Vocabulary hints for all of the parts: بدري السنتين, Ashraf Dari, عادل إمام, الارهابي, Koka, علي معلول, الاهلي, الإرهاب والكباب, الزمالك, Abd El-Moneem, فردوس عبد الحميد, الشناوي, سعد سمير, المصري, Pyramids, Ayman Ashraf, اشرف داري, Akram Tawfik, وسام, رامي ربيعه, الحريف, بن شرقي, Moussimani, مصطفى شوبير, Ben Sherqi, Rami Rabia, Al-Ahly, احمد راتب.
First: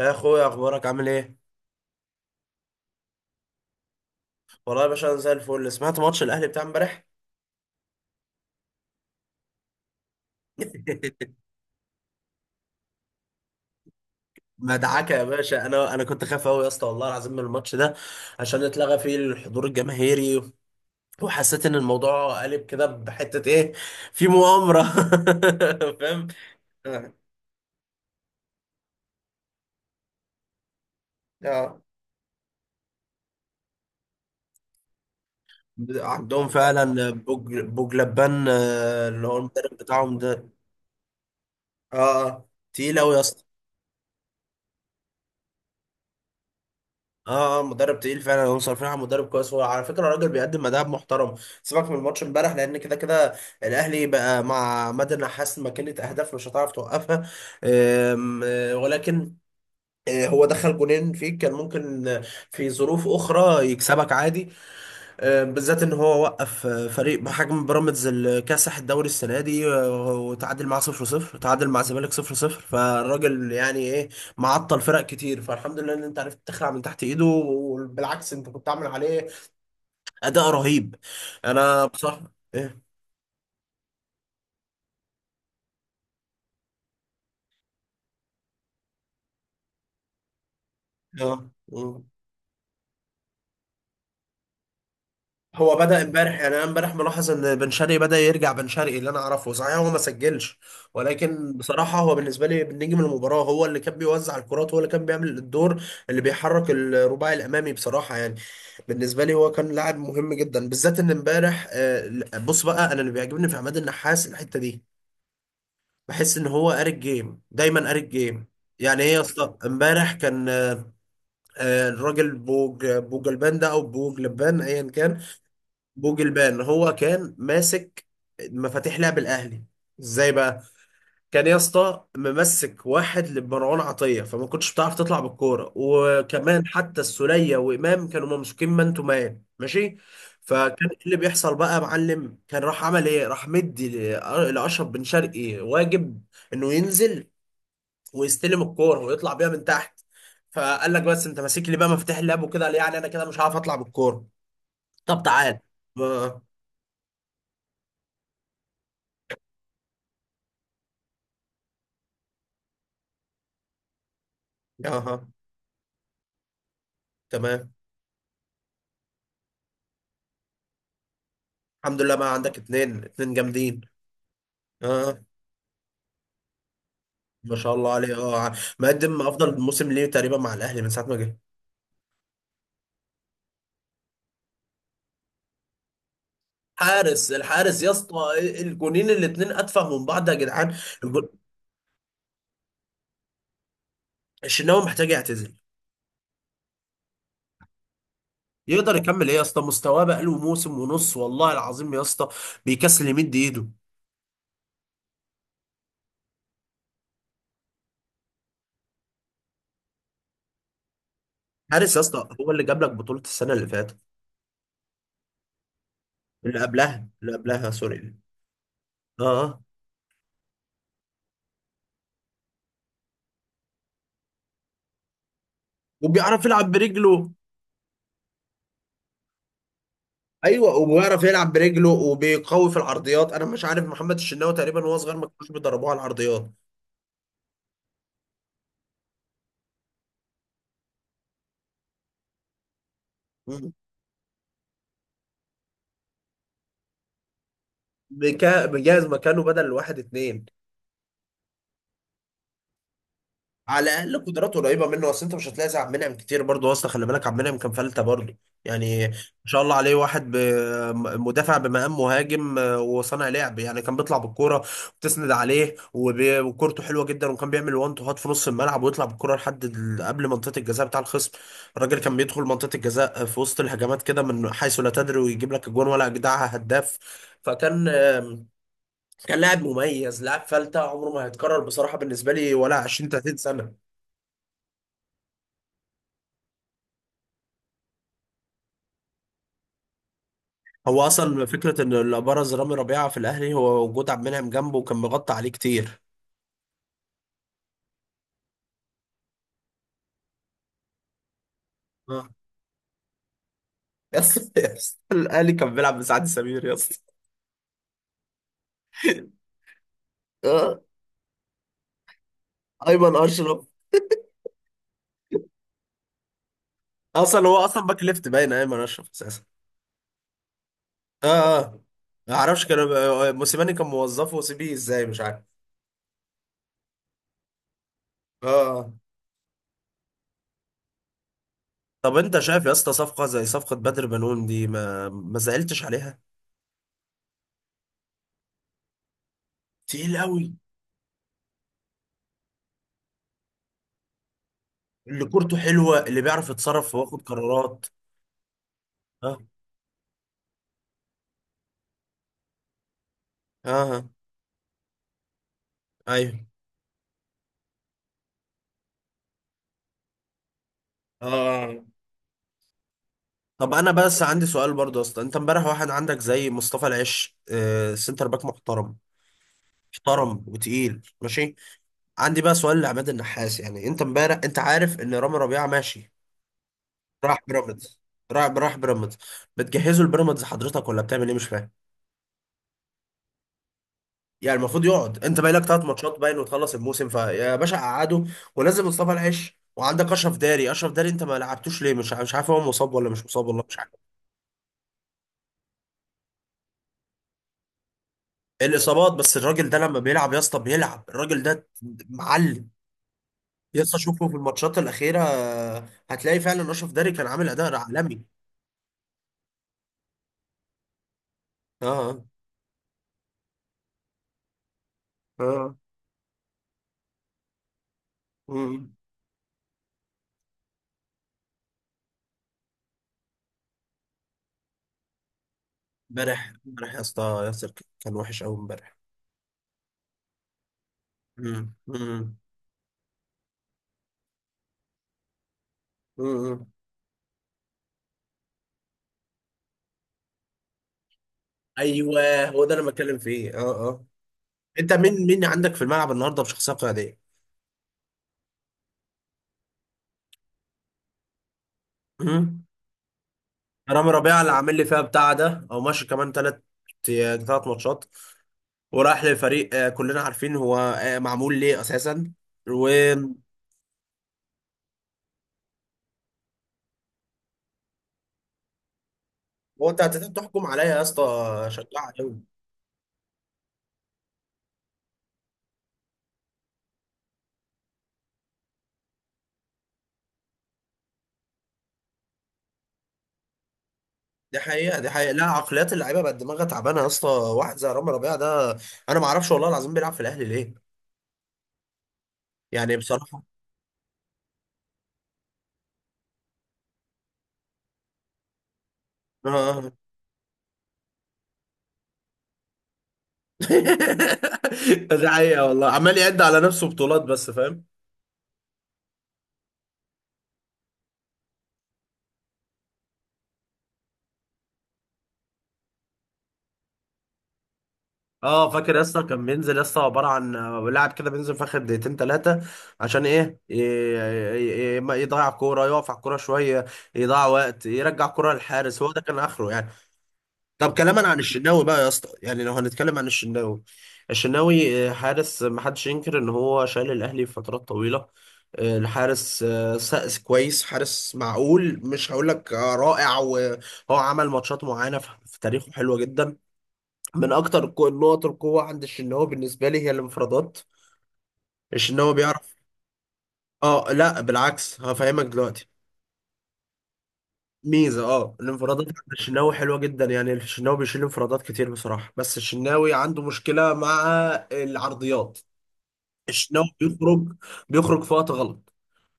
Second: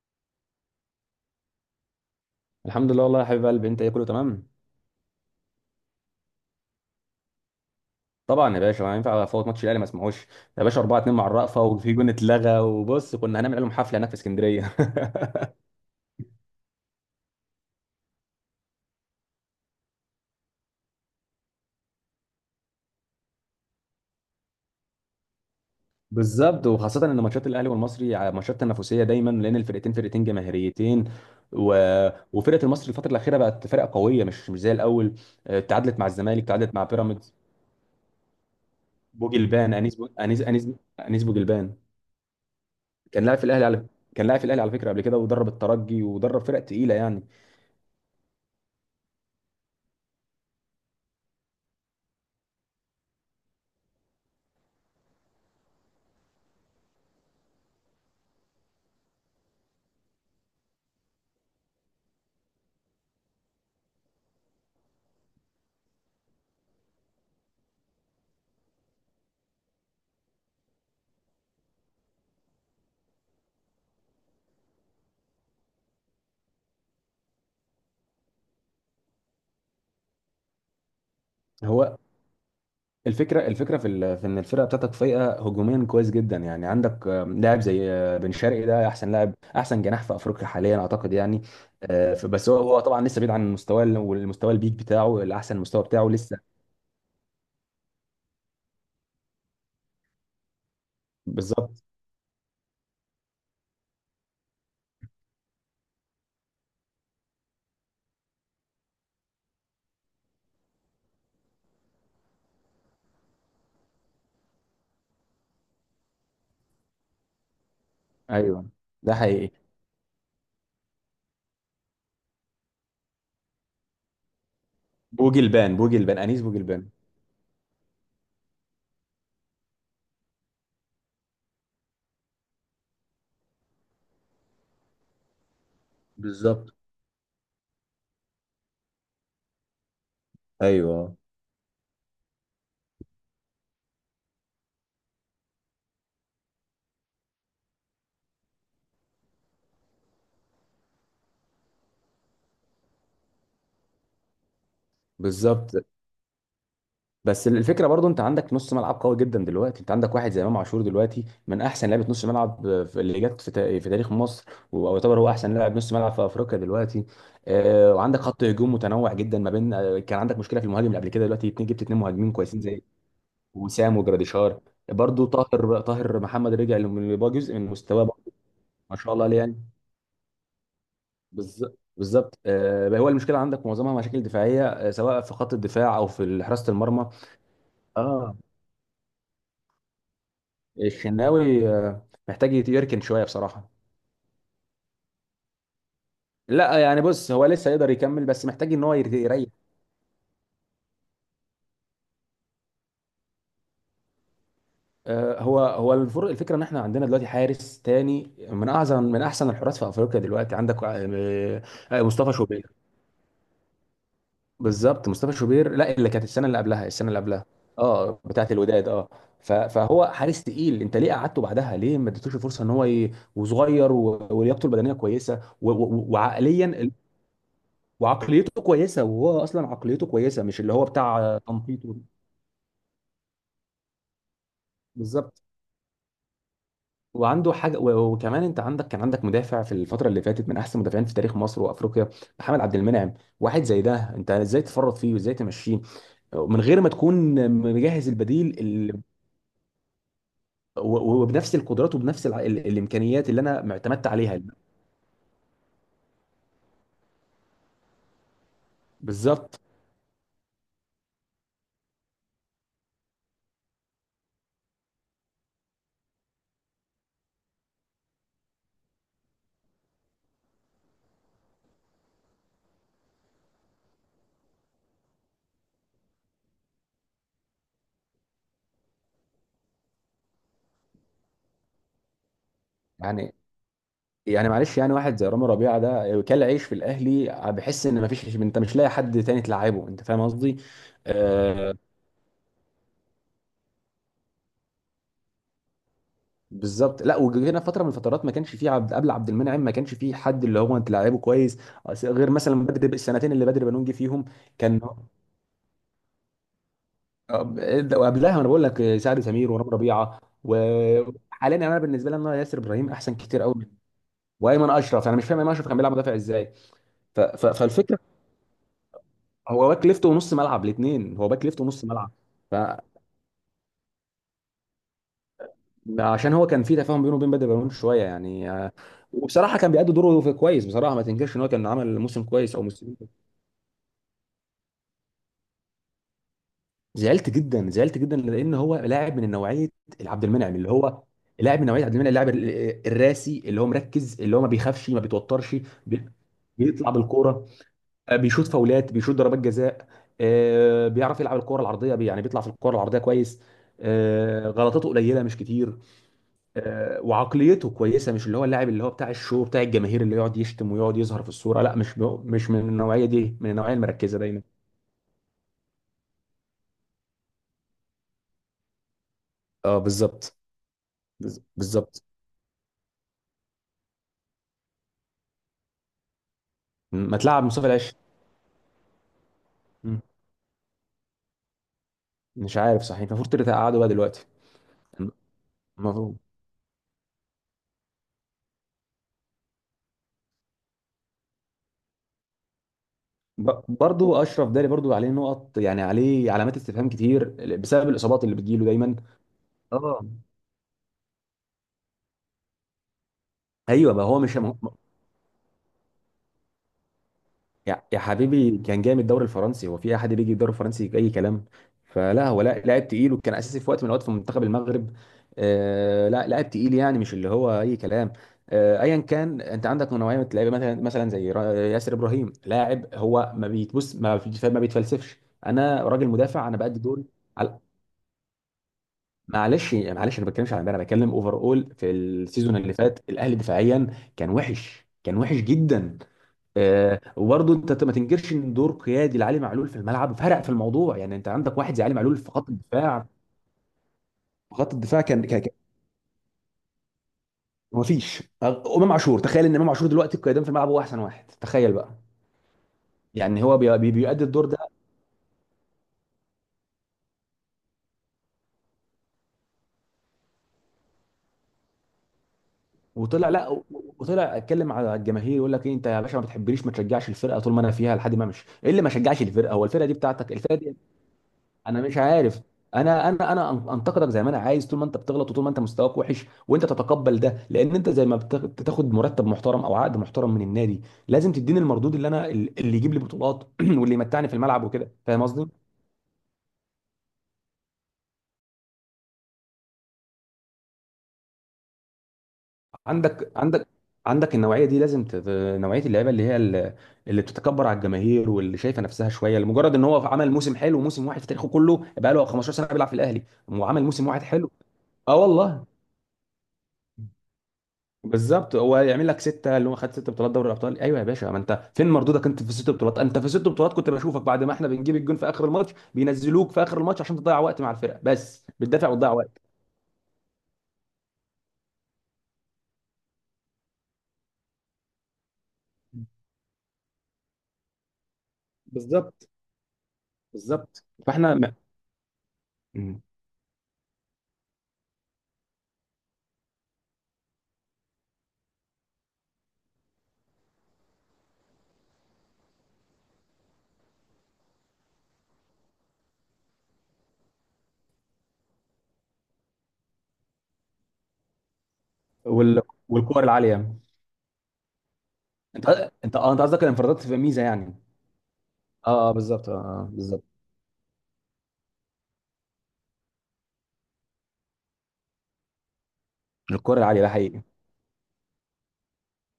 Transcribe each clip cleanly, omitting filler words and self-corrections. يا اخويا، اخبارك عامل ايه؟ الحمد لله، والله يا حبيب قلبي. انت ايه؟ كله تمام. والله يا باشا انا زي الفل. سمعت ماتش الاهلي بتاع امبارح. طبعا يا باشا، ما ينفع افوت ماتش الاهلي ما اسمعوش. يا باشا 4-2 مع الرأفة، وفي جون اتلغى، وبص كنا هنعمل لهم حفله هناك في اسكندريه. مدعكه يا باشا. انا كنت خايف قوي يا اسطى والله العظيم من الماتش ده، عشان اتلغى فيه الحضور الجماهيري، وحسيت ان الموضوع قلب كده بحته. ايه؟ في مؤامره. فاهم؟ بالظبط، وخاصه آه، ان ماتشات الاهلي والمصري ماتشات تنافسيه دايما لان الفرقتين فرقتين جماهيريتين. و... آه. وفرقه المصري الفتره الاخيره بقت فرقه قويه، مش زي الاول. اه، تعادلت مع الزمالك، عندهم تعادلت مع فعلا بيراميدز. بوجلبان، اللي هو المدرب بوجلبان انيس بتاعهم انيس ده. انيس انيس بوجلبان. اه، آه. تقيل قوي يا كان لاعب اسطى. في الاهلي على كان لاعب في الاهلي على فكره قبل كده، ودرب الترجي ودرب فرق تقيله يعني. اه، مدرب تقيل فعلا. هم صارفين على مدرب كويس. هو على فكره الراجل بيقدم اداء محترم. سيبك من الماتش امبارح، لان كده كده الاهلي بقى مع مدى النحاس ماكينه اهداف مش هتعرف توقفها. آم، آه، ولكن هو دخل جونين فيك، كان ممكن في ظروف اخرى يكسبك عادي. بالذات ان هو وقف فريق بحجم بيراميدز الكاسح الدوري السنه دي، وتعادل معاه 0-0، تعادل مع الزمالك 0-0. فالراجل يعني ايه؟ معطل فرق كتير. فالحمد لله ان انت عرفت تخلع من تحت ايده. وبالعكس، انت كنت عامل عليه اداء رهيب. انا هو بصراحه ايه، الفكره في ان الفرقه بتاعتك فايقه هجوميا كويس جدا. يعني عندك لاعب زي بن شرقي، ده احسن لاعب، احسن جناح في افريقيا حاليا اعتقد يعني. اه، بس هو طبعا لسه بعيد عن والمستوى البيك بتاعه، الاحسن هو مستوى بدأ بتاعه امبارح. لسه. يعني انا امبارح ملاحظ ان بن شرقي بدأ يرجع بن شرقي اللي انا اعرفه. صحيح هو ما سجلش، ولكن بالظبط، بصراحة هو بالنسبة لي نجم المباراة. هو اللي كان بيوزع الكرات، هو اللي كان بيعمل الدور اللي بيحرك الرباعي الامامي. بصراحة يعني بالنسبة لي هو كان لاعب مهم جدا، بالذات ان امبارح. بص بقى، انا اللي بيعجبني في عماد النحاس الحتة دي، بحس ان هو قاري الجيم دايما، قاري الجيم. ايوه، يعني ايه ده يا حقيقي. اسطى؟ امبارح كان الراجل بوج البان ده، او بوج لبان ايا كان، بوجلبان انيس بوجلبان. بوجلبان. هو كان ماسك مفاتيح لعب الاهلي. ازاي بقى؟ كان يا اسطى ممسك واحد لمروان عطيه، فما كنتش بتعرف تطلع بالكوره. وكمان بالظبط، حتى السوليه وامام كانوا ممسوكين مان تو مان، ماشي؟ فكان إيه اللي ايوه، بيحصل بقى يا معلم؟ كان راح عمل ايه؟ راح مدي لاشرف بن شرقي واجب انه ينزل ويستلم الكوره ويطلع بيها من تحت. فقال لك بس انت ماسك لي بقى مفاتيح اللعب وكده، قال يعني انا كده مش هعرف اطلع بالكوره. طب تعال. بالظبط. ما- بس الفكره برضو، انت عندك نص ملعب قوي جدا دلوقتي. انت عندك واحد زي امام عاشور دلوقتي، من احسن لعيبه نص ملعب اللي جت في تاريخ مصر، ويعتبر اها، هو احسن لاعب نص ملعب في افريقيا دلوقتي. تمام. وعندك خط هجوم متنوع جدا، ما بين كان عندك مشكله في المهاجم اللي قبل كده، دلوقتي اتنين، جبت اتنين الحمد لله، مهاجمين بقى عندك كويسين زي اتنين، اتنين جامدين. وسام وجراديشار. اه، برضو طاهر محمد رجع اللي بقى جزء ما من شاء الله مستواه عليه. برضو. اه، ما شاء مقدم الله عليه افضل يعني. موسم ليه تقريبا مع الاهلي من ساعه ما جه. بالظبط بالظبط، هو المشكله عندك معظمها مشاكل دفاعيه، سواء في خط الدفاع او في حراسه المرمى. حارس، الحارس يا اسطى! اه، الجونين الاتنين اتفه من بعض يا جدعان. الجون- الشناوي محتاج يركن شويه بصراحه. الشناوي محتاج يعتزل. لا، يعني بص، هو لسه يقدر يكمل، بس محتاج ان هو يقدر يكمل ايه يا يريح. اسطى؟ مستواه بقاله موسم ونص والله العظيم يا اسطى. بيكسل يمد ايده. هو الفكره ان احنا عندنا دلوقتي حارس تاني من اعظم، من احسن الحراس في افريقيا دلوقتي. عندك حارس يا اسطى، مصطفى هو اللي شوبير. جاب لك بطوله السنه اللي فاتت. بالظبط، مصطفى شوبير. لا، اللي كانت السنه اللي اللي قبلها، قبلها، السنه اللي اللي قبلها. قبلها، سوري. اه، بتاعت الوداد، اه. اه، آه. فهو حارس تقيل، انت ليه قعدته بعدها؟ ليه ما اديتوش الفرصه؟ ان هو وصغير، ولياقته البدنيه كويسه، وبيعرف يلعب وعقليا، برجله. وعقليته كويسه، وهو اصلا عقليته كويسه، مش اللي ايوه، هو بتاع وبيعرف يلعب تنطيط برجله وبيقوي في العرضيات. انا مش عارف محمد الشناوي تقريبا وهو صغير ما بالظبط، كانوش بيدربوه على العرضيات. وعنده حاجه، وكمان انت عندك كان عندك مدافع في الفتره اللي فاتت، من احسن مدافعين في تاريخ مصر وافريقيا. محمد عبد المنعم. واحد مم. زي ده، انت ازاي تفرط فيه وازاي تمشيه من غير ما تكون مجهز البديل بيجهز مكانه بدل واحد اتنين. وبنفس القدرات وبنفس الامكانيات اللي انا على اعتمدت الاقل عليها. قدراته قريبه منه. اصل انت مش هتلاقي زي عبد المنعم كتير برضه. اصلا خلي بالك، عبد المنعم كان فلته برضه. يعني ما بالظبط. شاء الله عليه. واحد مدافع بمقام مهاجم، وصانع لعب. يعني كان بيطلع بالكوره وتسند عليه، وكورته حلوه جدا، وكان بيعمل وان تو هات في نص الملعب ويطلع بالكوره لحد قبل منطقه الجزاء بتاع الخصم. الراجل كان بيدخل منطقه الجزاء في وسط الهجمات كده من حيث لا تدري، ويجيب لك اجوان، ولا اجدعها هداف. فكان كان لاعب مميز، لاعب فلته عمره ما هيتكرر بصراحه بالنسبه لي ولا 20 يعني 30 سنه. يعني معلش، يعني واحد زي رامي ربيعه ده، كل عيش في الاهلي. بحس ان ما فيش، انت مش لاقي حد تاني تلعبه، انت فاهم قصدي. هو اصلا آه، فكره ان اللي ابرز رامي ربيعه في الاهلي هو وجود عبد المنعم جنبه، وكان مغطى عليه كتير. بالظبط. لا، وجينا فتره من الفترات ما كانش فيه عبد، قبل عبد المنعم ما كانش فيه حد اللي هو انت لعيبه كويس، اه. غير مثلا بدري، السنتين اللي بدري بنون جه يا فيهم. اسطى، يا كان، اسطى، الاهلي كان بيلعب بسعد سمير يا اسطى! وقبلها انا بقول لك سعد سمير ورام ربيعه. آه، وحاليا انا بالنسبه لي ان أنا ياسر ابراهيم احسن ايمن كتير قوي اشرف. من وايمن اشرف. انا مش فاهم ايمن اشرف كان بيلعب مدافع ازاي. اصلا هو اصلا فالفكره، باك ليفت باين، ايمن اشرف اساسا. هو باك ليفت ونص ملعب، الاثنين، اه، هو باك ليفت اه. ونص ملعب. ما اعرفش، كان موسيماني كان موظفه وسيبيه ازاي، مش عارف. فعشان هو كان في تفاهم بينه وبين بدري بنون شويه اه، يعني. آه. وبصراحه كان بيأدي دوره في كويس بصراحه، ما تنكرش ان هو كان عمل طب موسم انت كويس او شايف يا اسطى موسم. صفقه زي صفقه بدر بنون دي؟ ما زعلتش عليها؟ زعلت جدا، زعلت جدا، لان هو لاعب من نوعيه تقيل عبد قوي. المنعم، اللي هو لاعب من نوعيه عبد المنعم، اللاعب الراسي، اللي هو مركز، اللي هو ما بيخافش، ما اللي كورته بيتوترش. حلوه، بي- اللي بيعرف بيطلع يتصرف وياخد بالكوره، قرارات. بيشوط فاولات، بيشوط اه، ضربات جزاء. بيعرف يلعب الكوره العرضيه، يعني بيطلع في الكوره العرضيه كويس. اه. غلطاته قليله مش كتير. ايوه. وعقليته كويسه، مش اللي هو اللاعب اللي هو بتاع الشو، بتاع الجماهير، اللي يقعد يشتم ويقعد يظهر في الصوره، لا. اه. مش من النوعيه دي، من النوعيه طب انا المركزه بس دايما. عندي سؤال برضه. اصلا انت امبارح واحد عندك زي مصطفى العش، سنتر باك محترم، اه، بالظبط. محترم وتقيل، ماشي. بالظبط. عندي بقى سؤال لعماد النحاس. يعني انت امبارح انت عارف ان رامي ربيعه ماشي، ما راح تلعب مصطفى العش. بيراميدز، راح بيراميدز. مم. بتجهزه لبيراميدز حضرتك، ولا بتعمل ايه؟ مش فاهم. مش عارف صحيح، المفروض تلاتة قعدوا بقى دلوقتي، يعني المفروض يقعد، انت باقي لك ثلاث المفروض. ماتشات باين وتخلص الموسم. فيا باشا قعده، ونزل مصطفى العش. وعندك اشرف داري، اشرف داري انت ما لعبتوش ليه؟ مش عارف هو مصاب ولا مش مصاب، والله مش عارف. برضو اشرف داري، برضو عليه نقط يعني، عليه علامات استفهام كتير بسبب الاصابات اللي بتجيله دايما. الاصابات. بس الراجل ده لما اه. بيلعب يا اسطى، بيلعب الراجل ده، معلم. يا ايوه اسطى بقى، هو شوفه في مش. الماتشات الاخيره، هتلاقي فعلا اشرف داري كان عامل اداء يا عالمي. حبيبي، كان جاي من الدوري الفرنسي، هو في احد بيجي الدوري الفرنسي اي كلام؟ اه، فلا، هو لا لاعب تقيل، وكان اساسي في وقت من الاوقات في منتخب المغرب. اه. آه، لا، لاعب تقيل يعني، مش اللي هو اي كلام. آه، مم. ايا كان، انت عندك نوعيه من اللعيبه، مثلا زي ياسر ابراهيم، لاعب هو ما بيتبص، ما بيتفلسفش، انا راجل مدافع، امبارح، انا بأدي امبارح يا دور. اسطى عل- ياسر كان وحش قوي امبارح. معلش معلش، انا ما بتكلمش عن امبارح، انا بتكلم اوفر مم. اول، في مم. السيزون اللي فات الاهلي دفاعيا كان وحش، كان وحش جدا. مم. وبرضه انت ما تنكرش ان دور قيادي لعلي معلول في الملعب فرق في الموضوع يعني. انت عندك واحد زي علي معلول في ايوه، خط هو ده اللي أنا الدفاع، بتكلم فيه. اه، اه. في خط انت الدفاع. مين، مين عندك في الملعب النهارده بشخصيه قياديه؟ ما فيش امام عاشور، تخيل ان امام عاشور دلوقتي القيادان في الملعب، هو احسن واحد، تخيل بقى. مم. يعني هو رامي بيؤدي ربيعه الدور اللي ده. عامل لي فيها بتاع ده، او ماشي كمان ثلاث ماتشات، وراح لفريق كلنا عارفين هو معمول ليه اساسا. وهو، وطلع، لا. وطلع اتكلم على الجماهير، يقول لك ايه؟ انت يا باشا ما بتحبنيش، ما تشجعش الفرقه طول ما انا فيها لحد ما امشي. ايه اللي ما شجعش الفرقه؟ هو الفرقه دي انت هتقدر بتاعتك، الفرقه تحكم دي. عليا يا اسطى، انا مش شجاع عارف. قوي. انتقدك زي ما انا عايز، طول ما انت بتغلط وطول ما انت مستواك وحش، وانت تتقبل ده، لان انت زي ما بتاخد مرتب محترم او عقد محترم من النادي، لازم تديني المردود، اللي انا اللي يجيب لي بطولات واللي يمتعني في دي الملعب وكده، حقيقه، دي فاهم حقيقه. لا، قصدي. عقليات اللعيبه بقت دماغها تعبانه يا اسطى. واحد زي رامي ربيعه ده، انا ما اعرفش والله العظيم بيلعب في الاهلي ليه، يعني عندك بصراحه. عندك عندك النوعيه دي لازم نوعيه اللعيبه، اللي هي اللي بتتكبر على الجماهير، واللي شايفه نفسها شويه لمجرد ان اه. هو عمل موسم حلو، وموسم واحد في تاريخه كله، بقى له 15 سنه بيلعب في الاهلي وعمل موسم واحد حلو. اه، دي والله. حقيقه والله، عمال يعد على نفسه بطولات بس، فاهم. بالظبط، هو يعمل لك سته اللي هو خد ست بطولات دوري الابطال؟ ايوه يا باشا، ما انت فين مردودك؟ انت في الست بطولات، انت في الست بطولات كنت بشوفك بعد ما احنا بنجيب الجون في اخر الماتش بينزلوك في اخر الماتش، عشان تضيع وقت مع الفرقه بس، اه، بتدافع فاكر يا وتضيع اسطى، وقت. كان بينزل يا اسطى عباره عن لاعب كده بينزل في اخر دقيقتين ثلاثه. عشان ايه؟ ما يضيع كوره، يقف على الكوره شويه، يضيع وقت، يرجع كوره للحارس. هو ده بالظبط كان اخره يعني. بالظبط، طب كلاما فاحنا عن الشناوي بقى يا اسطى، يعني لو مم. هنتكلم عن الشناوي، الشناوي حارس ما حدش ينكر ان هو شايل الاهلي فترات طويله. الحارس سقس كويس، حارس معقول، مش هقول لك رائع. وهو عمل ماتشات معينه في في تاريخه حلوه جدا. من اكتر النقط القوه عند الشناوي بالنسبه لي هي الانفرادات. الشناوي وال... بيعرف. والكور العاليه. اه، لا بالعكس، هفهمك دلوقتي. انت انت قصدك الانفرادات تبقى ميزه يعني. ميزه، اه، الانفرادات اه اه، عند بالظبط، اه، الشناوي حلوه بالظبط. جدا. يعني الشناوي بيشيل انفرادات كتير بصراحه. بس الشناوي عنده مشكله مع العرضيات. الكور الشناوي العاليه ده حقيقي. بيخرج، بيخرج في وقت غلط،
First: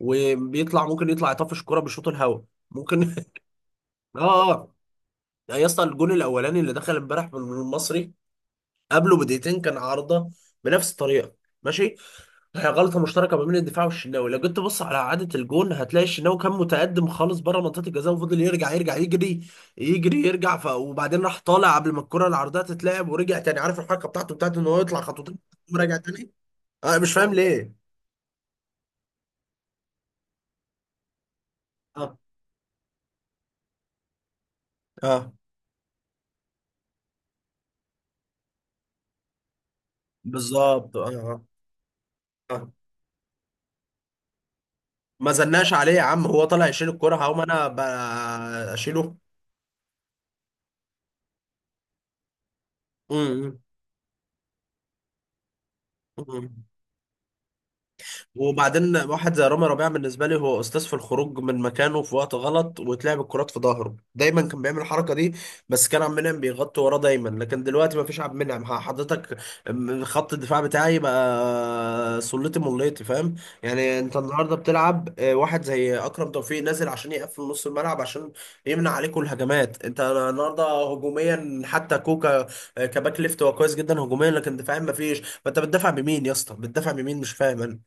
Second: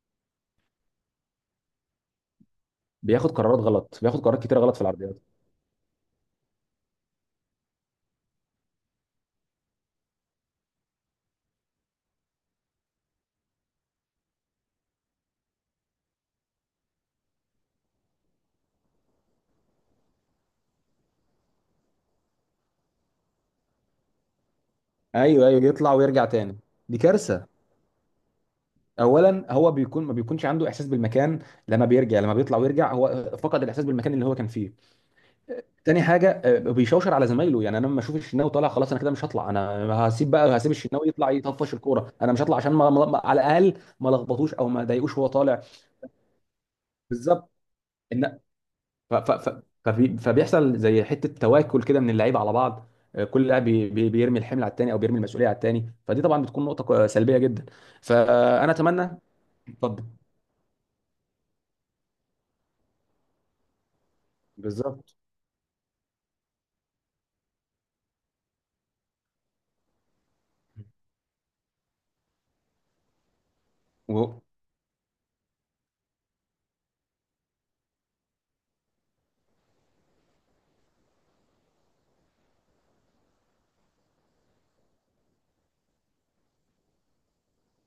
وبيطلع ممكن يطلع يطفش الكرة بشوط الهوا، ممكن. بياخد قرارات غلط، بياخد قرارات اه، كتير اه. غلط في العرضيات. يعني يا اسطى الجون الاولاني اللي دخل امبارح من المصري، قبله بدقيقتين كان عارضه بنفس الطريقه، ماشي؟ هي غلطة مشتركة ما بين الدفاع والشناوي. لو جيت تبص على إعادة الجون، هتلاقي الشناوي كان متقدم خالص بره منطقة الجزاء، وفضل يرجع، يرجع، يجري، يجري، يرجع. وبعدين راح طالع قبل ما الكرة العرضية تتلعب، ورجع تاني. عارف الحركة بتاعته، بتاعت إن هو يطلع خطوتين ايوه ايوه، يطلع وراجع ويرجع تاني. تاني. أنا دي مش فاهم كارثه. ليه. اولا هو ما بيكونش عنده احساس بالمكان، اه، لما بيطلع ويرجع هو فقد الاحساس بالمكان اللي هو كان فيه. اه، تاني حاجه، بيشوشر على زمايله. يعني انا لما اشوف الشناوي طالع خلاص، انا كده مش هطلع، انا هسيب بالظبط، اه، الشناوي يطلع اه، يطفش الكوره، انا مش هطلع، آه. عشان على الاقل ما لخبطوش او ما ضايقوش وهو ما طالع. زلناش عليه يا عم، هو طالع يشيل الكرة، هقوم بالظبط أنا ان. أشيله. فبيحصل زي حته تواكل كده من اللعيبه على بعض. كل امم. لاعب بيرمي الحمل على التاني، او بيرمي المسؤوليه على التاني. فدي إمم، طبعا إمم. بتكون نقطه سلبيه جدا. فانا وبعدين اتمنى. واحد زي رامي ربيعة اتفضل. بالنسبة لي هو أستاذ في الخروج من مكانه في وقت غلط، وتلعب الكرات في ظهره. دايما كان بيعمل الحركة بالظبط دي، بس كان عبد المنعم بيغطي وراه دايما. لكن دلوقتي ما فيش عبد المنعم، حضرتك، خط الدفاع بتاعي بقى سلتي مليتي، فاهم؟ يعني أنت النهاردة بتلعب واحد زي أكرم توفيق نازل عشان يقفل نص الملعب، عشان يمنع عليكم الهجمات. أنت النهاردة هجوميا، حتى كوكا كباك ليفت هو كويس جدا هجوميا، لكن دفاعيا ما فيش. فأنت بتدافع بمين يا اسطى؟ بتدافع بمين؟ مش فاهم أنا.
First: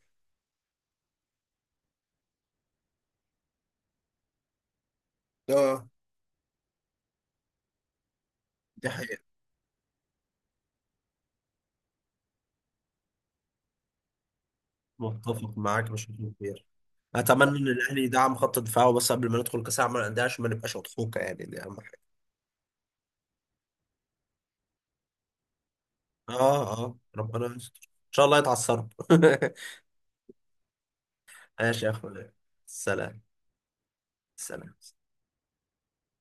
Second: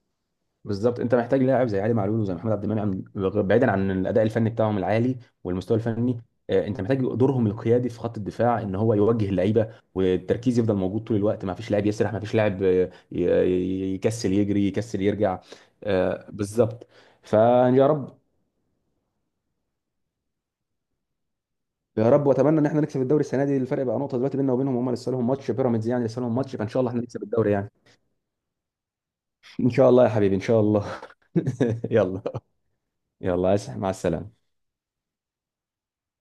بالظبط، انت محتاج لاعب زي علي معلول وزي محمد عبد المنعم، بعيدا عن الاداء الفني بتاعهم العالي والمستوى اه، الفني. انت محتاج دورهم القيادي في خط الدفاع، ان دي هو حقيقة، يوجه اللعيبه، والتركيز يفضل موجود طول الوقت، ما فيش لاعب يسرح، ما فيش لاعب يكسل يجري، يكسل يرجع. متفق معاك بشكل كبير. بالظبط. اتمنى ان فيا الاهلي رب، يدعم خط دفاعه بس قبل ما ندخل كاس العالم للانديه، عشان ما نبقاش اضحوكه. يعني دي اهم حاجه. يا رب، واتمنى ان احنا نكسب الدوري السنه دي، الفرق بقى نقطه دلوقتي بيننا وبينهم، هم لسه لهم ماتش بيراميدز يعني، لسه لهم ماتش، فان اه، شاء الله اه. احنا نكسب الدوري ربنا يعني. يستر ان شاء الله يتعثروا. ان شاء الله يا حبيبي، ان شاء الله. ماشي يا يلا. اخويا، سلام. يلا مع السلامه. سلام.